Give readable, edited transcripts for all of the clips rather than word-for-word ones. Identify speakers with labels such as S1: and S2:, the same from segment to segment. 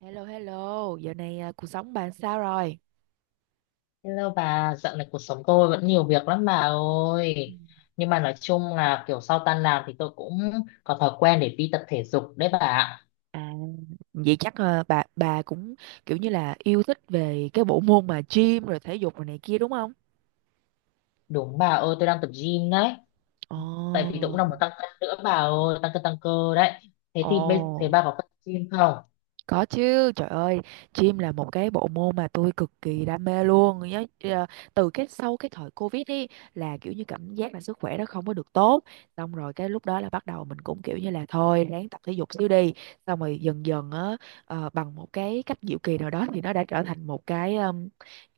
S1: Hello hello, giờ này à, cuộc sống bà sao rồi?
S2: Hello bà, dạo này cuộc sống tôi vẫn nhiều việc lắm bà
S1: Ừ.
S2: ơi. Nhưng mà nói chung là kiểu sau tan làm thì tôi cũng có thói quen để đi tập thể dục đấy bà ạ.
S1: À, vậy chắc à, bà cũng kiểu như là yêu thích về cái bộ môn mà gym rồi thể dục rồi này kia đúng không?
S2: Đúng bà ơi, tôi đang tập gym đấy.
S1: Ồ,
S2: Tại vì tôi cũng đang muốn tăng cân nữa bà ơi, tăng cân tăng cơ đấy. Thế thì thế
S1: ồ.
S2: bà có tập gym không?
S1: Có chứ, trời ơi, gym là một cái bộ môn mà tôi cực kỳ đam mê luôn. Nhớ từ cái sau cái thời Covid đi là kiểu như cảm giác là sức khỏe nó không có được tốt. Xong rồi cái lúc đó là bắt đầu mình cũng kiểu như là thôi ráng tập thể dục xíu đi. Xong rồi dần dần á bằng một cái cách diệu kỳ nào đó thì nó đã trở thành một cái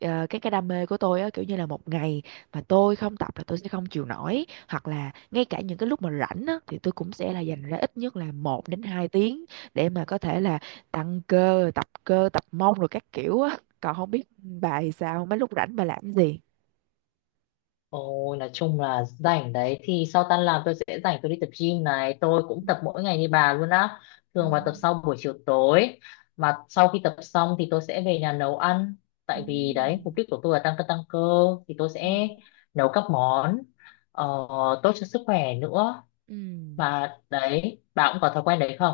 S1: cái đam mê của tôi á, kiểu như là một ngày mà tôi không tập là tôi sẽ không chịu nổi, hoặc là ngay cả những cái lúc mà rảnh á thì tôi cũng sẽ là dành ra ít nhất là một đến 2 tiếng để mà có thể là tăng cơ, tập cơ, tập mông rồi các kiểu á. Còn không biết bà thì sao, mấy lúc rảnh bà làm cái gì?
S2: Ôi, nói chung là rảnh đấy thì sau tan làm tôi sẽ rảnh, tôi đi tập gym này, tôi cũng tập mỗi ngày như bà luôn á,
S1: Ừ.
S2: thường vào tập sau buổi chiều tối. Mà sau khi tập xong thì tôi sẽ về nhà nấu ăn,
S1: Ừ.
S2: tại vì đấy mục đích của tôi là tăng cân tăng cơ, thì tôi
S1: Ừ.
S2: sẽ nấu các món ờ, tốt cho sức khỏe nữa.
S1: Ừ.
S2: Mà đấy bà cũng có thói quen đấy không?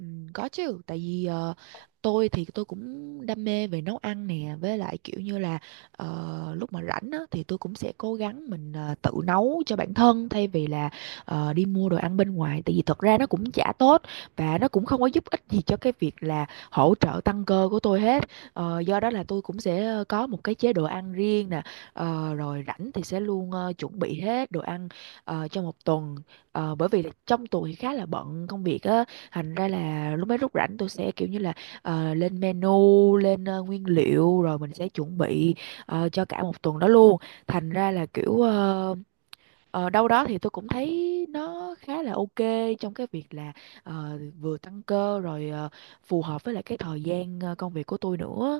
S1: Có chứ, tại vì tôi thì tôi cũng đam mê về nấu ăn nè, với lại kiểu như là lúc mà rảnh á, thì tôi cũng sẽ cố gắng mình tự nấu cho bản thân, thay vì là đi mua đồ ăn bên ngoài, tại vì thật ra nó cũng chả tốt và nó cũng không có giúp ích gì cho cái việc là hỗ trợ tăng cơ của tôi hết. Ờ, do đó là tôi cũng sẽ có một cái chế độ ăn riêng nè, rồi rảnh thì sẽ luôn chuẩn bị hết đồ ăn cho một tuần. Ờ, bởi vì là trong tuần thì khá là bận công việc á, thành ra là mấy lúc rảnh tôi sẽ kiểu như là lên menu, lên nguyên liệu rồi mình sẽ chuẩn bị cho cả một tuần đó luôn. Thành ra là kiểu đâu đó thì tôi cũng thấy nó khá là ok trong cái việc là vừa tăng cơ rồi phù hợp với lại cái thời gian công việc của tôi nữa.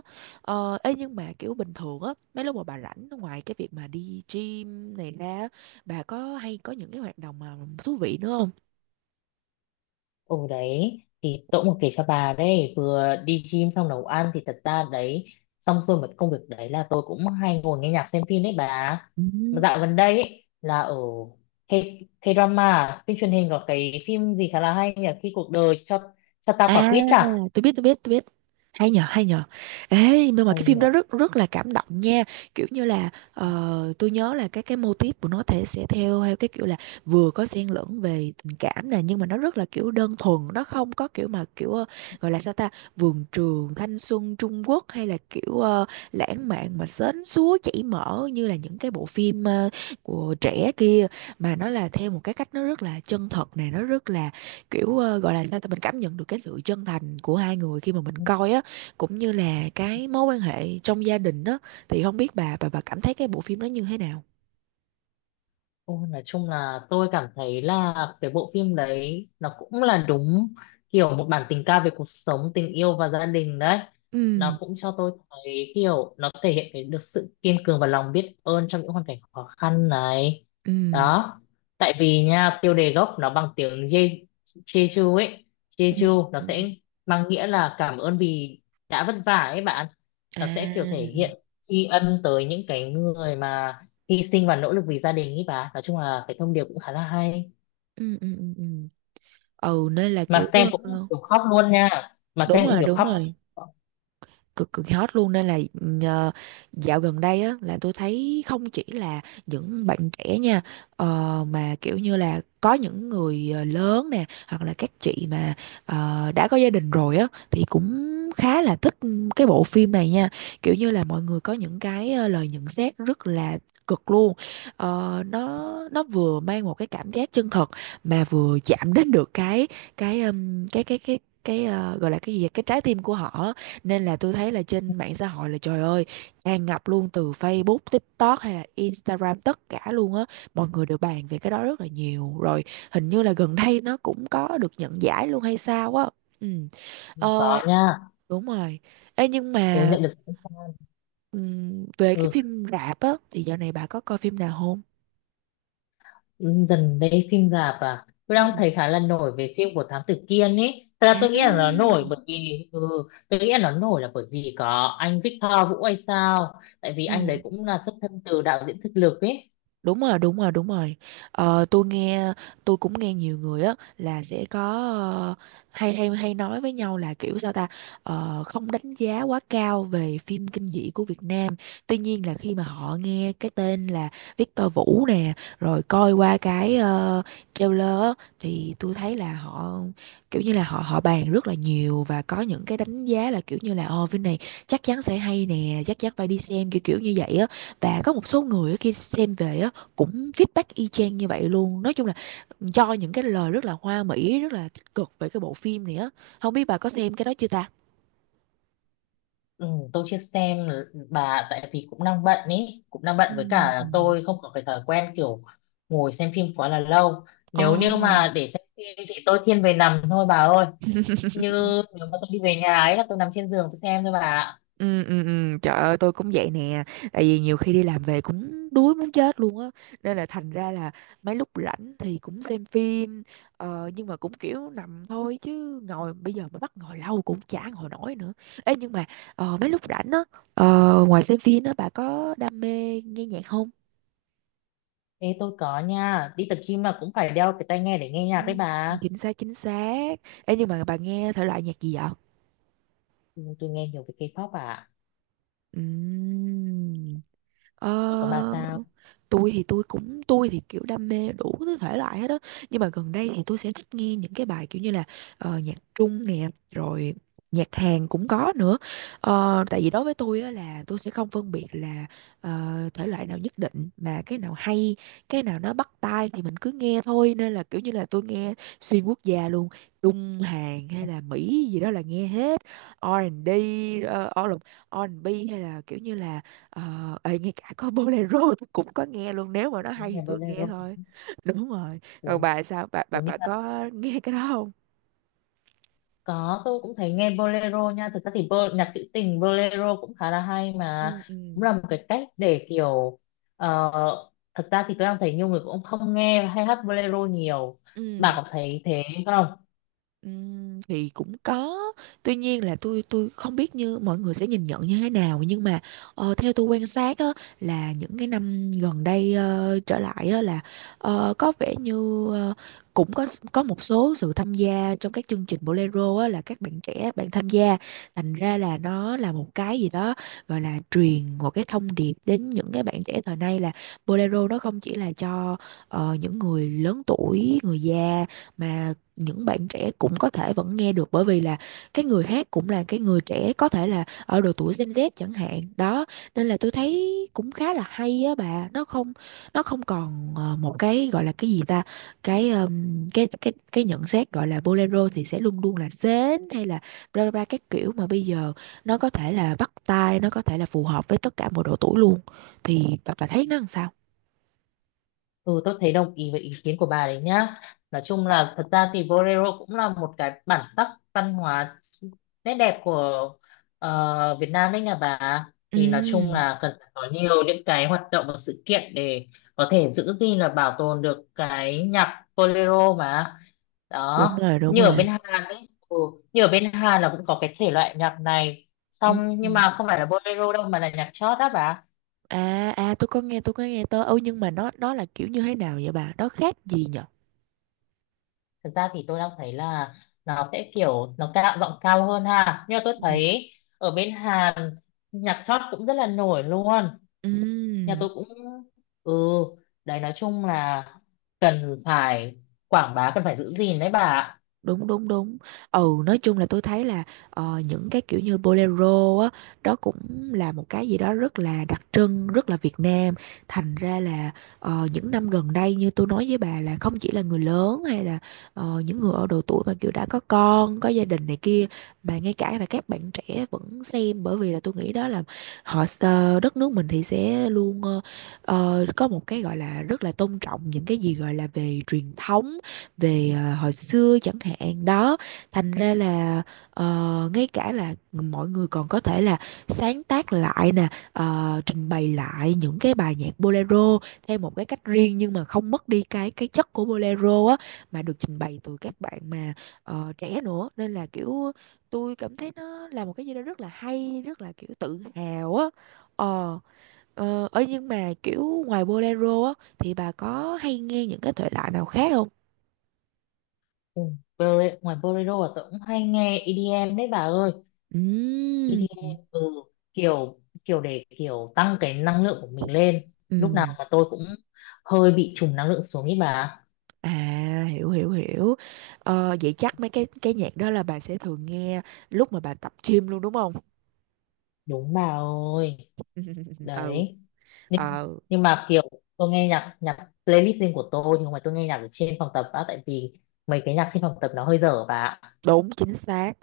S1: Ấy nhưng mà kiểu bình thường á, mấy lúc mà bà rảnh ngoài cái việc mà đi gym này ra á, bà có hay có những cái hoạt động mà thú vị nữa không?
S2: Ồ đấy thì tôi cũng có kể cho bà đấy, vừa đi gym xong nấu ăn thì thật ra đấy xong xuôi một công việc đấy là tôi cũng hay ngồi nghe nhạc xem phim đấy bà.
S1: Ừ.
S2: Mà dạo gần đây ấy, là ở K, K-drama phim truyền hình có cái phim gì khá là hay nhỉ, khi cuộc đời cho ta quả
S1: À,
S2: quýt à,
S1: tôi biết, tôi biết, tôi biết. Hay nhờ, hay nhờ. Ê nhưng mà
S2: hay
S1: cái phim
S2: nhỉ.
S1: đó rất rất là cảm động nha, kiểu như là tôi nhớ là cái mô típ của nó thể sẽ theo theo cái kiểu là vừa có xen lẫn về tình cảm nè, nhưng mà nó rất là kiểu đơn thuần, nó không có kiểu mà kiểu gọi là sao ta, vườn trường thanh xuân Trung Quốc hay là kiểu lãng mạn mà sến súa chảy mỡ như là những cái bộ phim của trẻ kia. Mà nó là theo một cái cách nó rất là chân thật nè, nó rất là kiểu gọi là sao ta, mình cảm nhận được cái sự chân thành của hai người khi mà mình coi á, cũng như là cái mối quan hệ trong gia đình á. Thì không biết bà cảm thấy cái bộ phim đó như thế nào?
S2: Ôi, nói chung là tôi cảm thấy là cái bộ phim đấy nó cũng là đúng kiểu một bản tình ca về cuộc sống, tình yêu và gia đình đấy.
S1: Ừ.
S2: Nó cũng cho tôi thấy kiểu nó thể hiện cái được sự kiên cường và lòng biết ơn trong những hoàn cảnh khó khăn này.
S1: Ừ.
S2: Đó. Tại vì nha, tiêu đề gốc nó bằng tiếng Jeju ấy.
S1: Ừ.
S2: Jeju nó
S1: Ừ.
S2: sẽ mang nghĩa là cảm ơn vì đã vất vả ấy bạn.
S1: À.
S2: Nó sẽ kiểu thể hiện tri ân tới những cái người mà hy sinh và nỗ lực vì gia đình ý bà, nói chung là cái thông điệp cũng khá là hay,
S1: Ừ, ừ, ừ, ừ. Ừ nên là
S2: mà
S1: kiểu
S2: xem cũng
S1: ờ,
S2: kiểu khóc luôn nha, mà
S1: đúng
S2: xem cũng
S1: rồi,
S2: kiểu
S1: đúng
S2: khóc.
S1: rồi, cực cực hot luôn, nên là ờ, dạo gần đây á là tôi thấy không chỉ là những bạn trẻ nha, mà kiểu như là có những người lớn nè, hoặc là các chị mà đã có gia đình rồi á thì cũng khá là thích cái bộ phim này nha. Kiểu như là mọi người có những cái lời nhận xét rất là cực luôn. Ờ, nó vừa mang một cái cảm giác chân thật mà vừa chạm đến được cái cái gọi là cái gì vậy? Cái trái tim của họ á. Nên là tôi thấy là trên mạng xã hội là trời ơi, tràn ngập luôn, từ Facebook, TikTok hay là Instagram, tất cả luôn á. Mọi người đều bàn về cái đó rất là nhiều. Rồi hình như là gần đây nó cũng có được nhận giải luôn hay sao á. Ừ. Ờ,
S2: Có nha.
S1: đúng rồi. Ê nhưng
S2: Ừ,
S1: mà
S2: nhận được sự khen fan.
S1: về cái
S2: Ừ,
S1: phim rạp á thì dạo này bà có coi phim nào không?
S2: dần đây phim rạp à tôi
S1: Ừ.
S2: đang thấy khá là nổi về phim của Thám Tử Kiên ấy, thật ra
S1: À.
S2: tôi nghĩ là nó nổi là bởi vì có anh Victor Vũ hay sao, tại vì
S1: Ừ.
S2: anh đấy cũng là xuất thân từ đạo diễn thực lực ấy.
S1: Đúng rồi, đúng rồi, đúng rồi. Ờ, tôi nghe, tôi cũng nghe nhiều người á là sẽ có ờ, hay hay hay nói với nhau là kiểu sao ta. Ờ, không đánh giá quá cao về phim kinh dị của Việt Nam. Tuy nhiên là khi mà họ nghe cái tên là Victor Vũ nè, rồi coi qua cái trailer á, thì tôi thấy là họ kiểu như là họ họ bàn rất là nhiều, và có những cái đánh giá là kiểu như là ồ phim này chắc chắn sẽ hay nè, chắc chắn phải đi xem, kiểu kiểu như vậy á. Và có một số người á, khi xem về á cũng feedback y chang như vậy luôn. Nói chung là cho những cái lời rất là hoa mỹ, rất là tích cực về cái bộ phim này á. Không biết bà có xem cái đó chưa ta?
S2: Ừ, tôi chưa xem bà, tại vì cũng đang bận ý cũng đang bận, với cả
S1: Ừm.
S2: tôi không có cái thói quen kiểu ngồi xem phim quá là lâu.
S1: Trời
S2: Nếu như
S1: Ồ.
S2: mà để xem phim thì tôi thiên về nằm thôi bà ơi. Như nếu mà tôi đi về nhà ấy là tôi nằm trên giường tôi xem thôi bà ạ.
S1: Ừ, ừ, ừ. Trời ơi tôi cũng vậy nè. Tại vì nhiều khi đi làm về cũng đuối muốn chết luôn á. Nên là thành ra là mấy lúc rảnh thì cũng xem phim nhưng mà cũng kiểu nằm thôi, chứ ngồi bây giờ mà bắt ngồi lâu cũng chả ngồi nổi nữa. Ê nhưng mà mấy lúc rảnh á ngoài xem phim á, bà có đam mê nghe nhạc không?
S2: Ê tôi có nha, đi tập gym mà cũng phải đeo cái tai nghe để nghe
S1: Ừ,
S2: nhạc đấy bà.
S1: chính xác, chính xác. Ê nhưng mà bà nghe thể loại nhạc gì vậy?
S2: Ừ, tôi nghe nhiều về K-pop bà ạ.
S1: Ừm. Ờ,
S2: Ủa, còn bà sao?
S1: tôi thì tôi cũng, tôi thì kiểu đam mê đủ thứ thể loại hết đó, nhưng mà gần đây thì tôi sẽ thích nghe những cái bài kiểu như là nhạc Trung nè, rồi nhạc Hàn cũng có nữa. Ờ, tại vì đối với tôi á, là tôi sẽ không phân biệt là ờ, thể loại nào nhất định, mà cái nào hay, cái nào nó bắt tai thì mình cứ nghe thôi. Nên là kiểu như là tôi nghe xuyên quốc gia luôn, Trung, Hàn hay là Mỹ gì đó là nghe hết. R&B, uh, R&B hay là kiểu như là Ờ, ê, ngay cả có bolero tôi cũng có nghe luôn, nếu mà nó hay thì
S2: Nghe
S1: tôi nghe
S2: bolero
S1: thôi. Đúng rồi, còn
S2: cuốn,
S1: bà sao, bà bà
S2: cuốn như...
S1: bà có nghe cái đó không?
S2: Có, tôi cũng thấy nghe bolero nha. Thực ra thì nhạc trữ tình bolero cũng khá là hay, mà
S1: Ừ. Ừ.
S2: cũng là một cái cách để kiểu ờ, thật ra thì tôi đang thấy nhiều người cũng không nghe hay hát bolero nhiều. Bà
S1: Ừ.
S2: có thấy thế không?
S1: Thì cũng có. Tuy nhiên là tôi không biết như mọi người sẽ nhìn nhận như thế nào, nhưng mà theo tôi quan sát á, là những cái năm gần đây trở lại á, là có vẻ như cũng có một số sự tham gia trong các chương trình bolero á, là các bạn trẻ bạn tham gia. Thành ra là nó là một cái gì đó gọi là truyền một cái thông điệp đến những cái bạn trẻ thời nay, là bolero nó không chỉ là cho những người lớn tuổi, người già, mà những bạn trẻ cũng có thể vẫn nghe được, bởi vì là cái người hát cũng là cái người trẻ, có thể là ở độ tuổi Gen Z chẳng hạn đó. Nên là tôi thấy cũng khá là hay á bà, nó không, nó không còn một cái gọi là cái gì ta, cái cái nhận xét gọi là bolero thì sẽ luôn luôn là sến, hay là bla bla bla các kiểu, mà bây giờ nó có thể là bắt tai, nó có thể là phù hợp với tất cả mọi độ tuổi luôn. Thì bà thấy nó làm sao?
S2: Ừ, tôi thấy đồng ý với ý kiến của bà đấy nhá. Nói chung là thật ra thì bolero cũng là một cái bản sắc văn hóa nét đẹp của Việt Nam đấy nhà bà.
S1: Ừ,
S2: Thì nói chung là cần phải có nhiều những cái hoạt động và sự kiện để có thể giữ gìn là bảo tồn được cái nhạc bolero mà.
S1: đúng
S2: Đó,
S1: rồi, đúng
S2: như ở
S1: rồi.
S2: bên Hàn ấy, như ở bên Hàn là cũng có cái thể loại nhạc này. Xong
S1: Ừ.
S2: nhưng mà không phải là bolero đâu mà là nhạc chót đó bà.
S1: À à, tôi có nghe, tôi có nghe tới. Ừ nhưng mà nó là kiểu như thế nào vậy bà? Nó khác gì nhở?
S2: Thực ra thì tôi đang thấy là nó sẽ kiểu nó cao giọng cao hơn ha, nhưng mà tôi
S1: Ừ.
S2: thấy ở bên Hàn nhạc chót cũng rất là nổi luôn,
S1: Ừ.
S2: nhà tôi cũng... ừ đấy nói chung là cần phải quảng bá, cần phải giữ gìn đấy bà ạ.
S1: Đúng, đúng, đúng. Ừ, nói chung là tôi thấy là những cái kiểu như bolero á, đó cũng là một cái gì đó rất là đặc trưng, rất là Việt Nam. Thành ra là những năm gần đây như tôi nói với bà, là không chỉ là người lớn hay là những người ở độ tuổi mà kiểu đã có con, có gia đình này kia, mà ngay cả là các bạn trẻ vẫn xem, bởi vì là tôi nghĩ đó là họ đất nước mình thì sẽ luôn có một cái gọi là rất là tôn trọng những cái gì gọi là về truyền thống, về à, hồi xưa chẳng hạn đó. Thành ra là ngay cả là mọi người còn có thể là sáng tác lại nè, trình bày lại những cái bài nhạc bolero theo một cái cách riêng, nhưng mà không mất đi cái chất của bolero á, mà được trình bày từ các bạn mà trẻ nữa, nên là kiểu tôi cảm thấy nó là một cái gì đó rất là hay, rất là kiểu tự hào á. Ờ, ờ ấy nhưng mà kiểu ngoài bolero á, thì bà có hay nghe những cái thể loại nào khác không?
S2: Ừ, bolero, ngoài bolero là tôi cũng hay nghe EDM đấy bà ơi.
S1: Ừm,
S2: EDM, kiểu kiểu để kiểu tăng cái năng lượng của mình lên, lúc nào
S1: ừm.
S2: mà tôi cũng hơi bị trùng năng lượng xuống ý bà.
S1: À, hiểu, hiểu, hiểu. Ờ, vậy chắc mấy cái nhạc đó là bà sẽ thường nghe lúc mà bà tập gym luôn đúng không?
S2: Đúng bà ơi
S1: Ừ,
S2: đấy, nhưng
S1: ờ,
S2: nhưng mà kiểu tôi nghe nhạc nhạc playlist riêng của tôi, nhưng mà tôi nghe nhạc ở trên phòng tập á, tại vì mấy cái nhạc trên phòng tập nó hơi dở bà ạ.
S1: đúng, chính xác.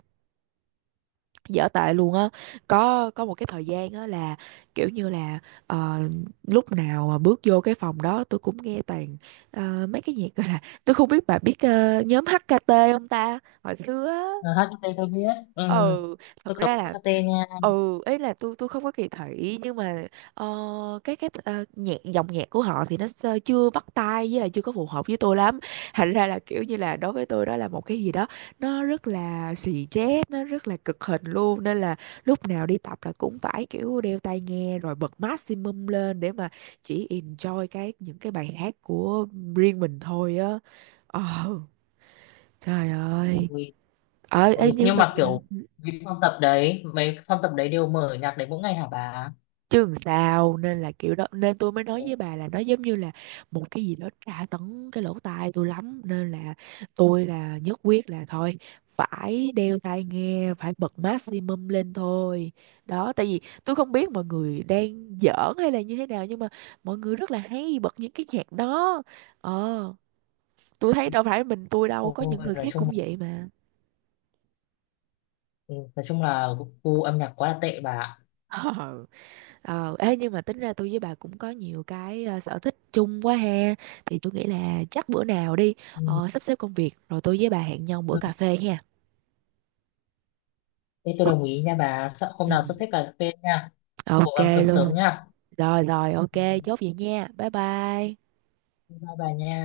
S1: Dở tệ luôn á. Có một cái thời gian á là kiểu như là ờ, lúc nào mà bước vô cái phòng đó tôi cũng nghe toàn mấy cái nhạc, gọi là tôi không biết bà biết nhóm HKT không ta? Hồi xưa á.
S2: Ờ, HKT tôi biết ừ.
S1: Ừ, thật
S2: Tôi có
S1: ra
S2: biết hát
S1: là
S2: HKT nha.
S1: ừ ấy là tôi không có kỳ thị, nhưng mà ờ, cái nhạc, dòng nhạc của họ thì nó sơ- chưa bắt tai, với lại chưa có phù hợp với tôi lắm. Thành ra là kiểu như là đối với tôi đó là một cái gì đó nó rất là xì chét, nó rất là cực hình luôn. Nên là lúc nào đi tập là cũng phải kiểu đeo tai nghe rồi bật maximum lên để mà chỉ enjoy cái những cái bài hát của riêng mình thôi á. Ờ, trời ơi.
S2: Ui,
S1: Ờ, ê,
S2: ui,
S1: nhưng
S2: nhưng
S1: mà
S2: mà
S1: ừ.
S2: kiểu cái phòng tập đấy mấy phòng tập đấy đều mở nhạc đấy mỗi ngày hả bà?
S1: Chứ làm sao, nên là kiểu đó, nên tôi mới nói với bà là nó giống như là một cái gì đó tra tấn cái lỗ tai tôi lắm, nên là tôi là nhất quyết là thôi phải đeo tai nghe, phải bật maximum lên thôi. Đó, tại vì tôi không biết mọi người đang giỡn hay là như thế nào, nhưng mà mọi người rất là hay bật những cái nhạc đó. Ờ, tôi thấy đâu phải mình tôi đâu, có những
S2: Ôi,
S1: người
S2: nói
S1: khác
S2: chung
S1: cũng
S2: là,
S1: vậy mà.
S2: ừ, nói chung là gu âm nhạc quá là tệ bà ạ.
S1: Ờ, ê, nhưng mà tính ra tôi với bà cũng có nhiều cái sở thích chung quá ha. Thì tôi nghĩ là chắc bữa nào đi
S2: Ừ.
S1: sắp xếp công việc rồi tôi với bà hẹn nhau bữa
S2: ừ.
S1: cà phê ha.
S2: Thế tôi
S1: Ok,
S2: đồng ý nha bà. Hôm
S1: ừ,
S2: nào sắp xếp cà phê nha. Cố
S1: ok
S2: gắng sớm sớm
S1: luôn.
S2: nha.
S1: Rồi rồi, ok,
S2: Ừ.
S1: chốt vậy nha. Bye bye.
S2: Bye bà nha.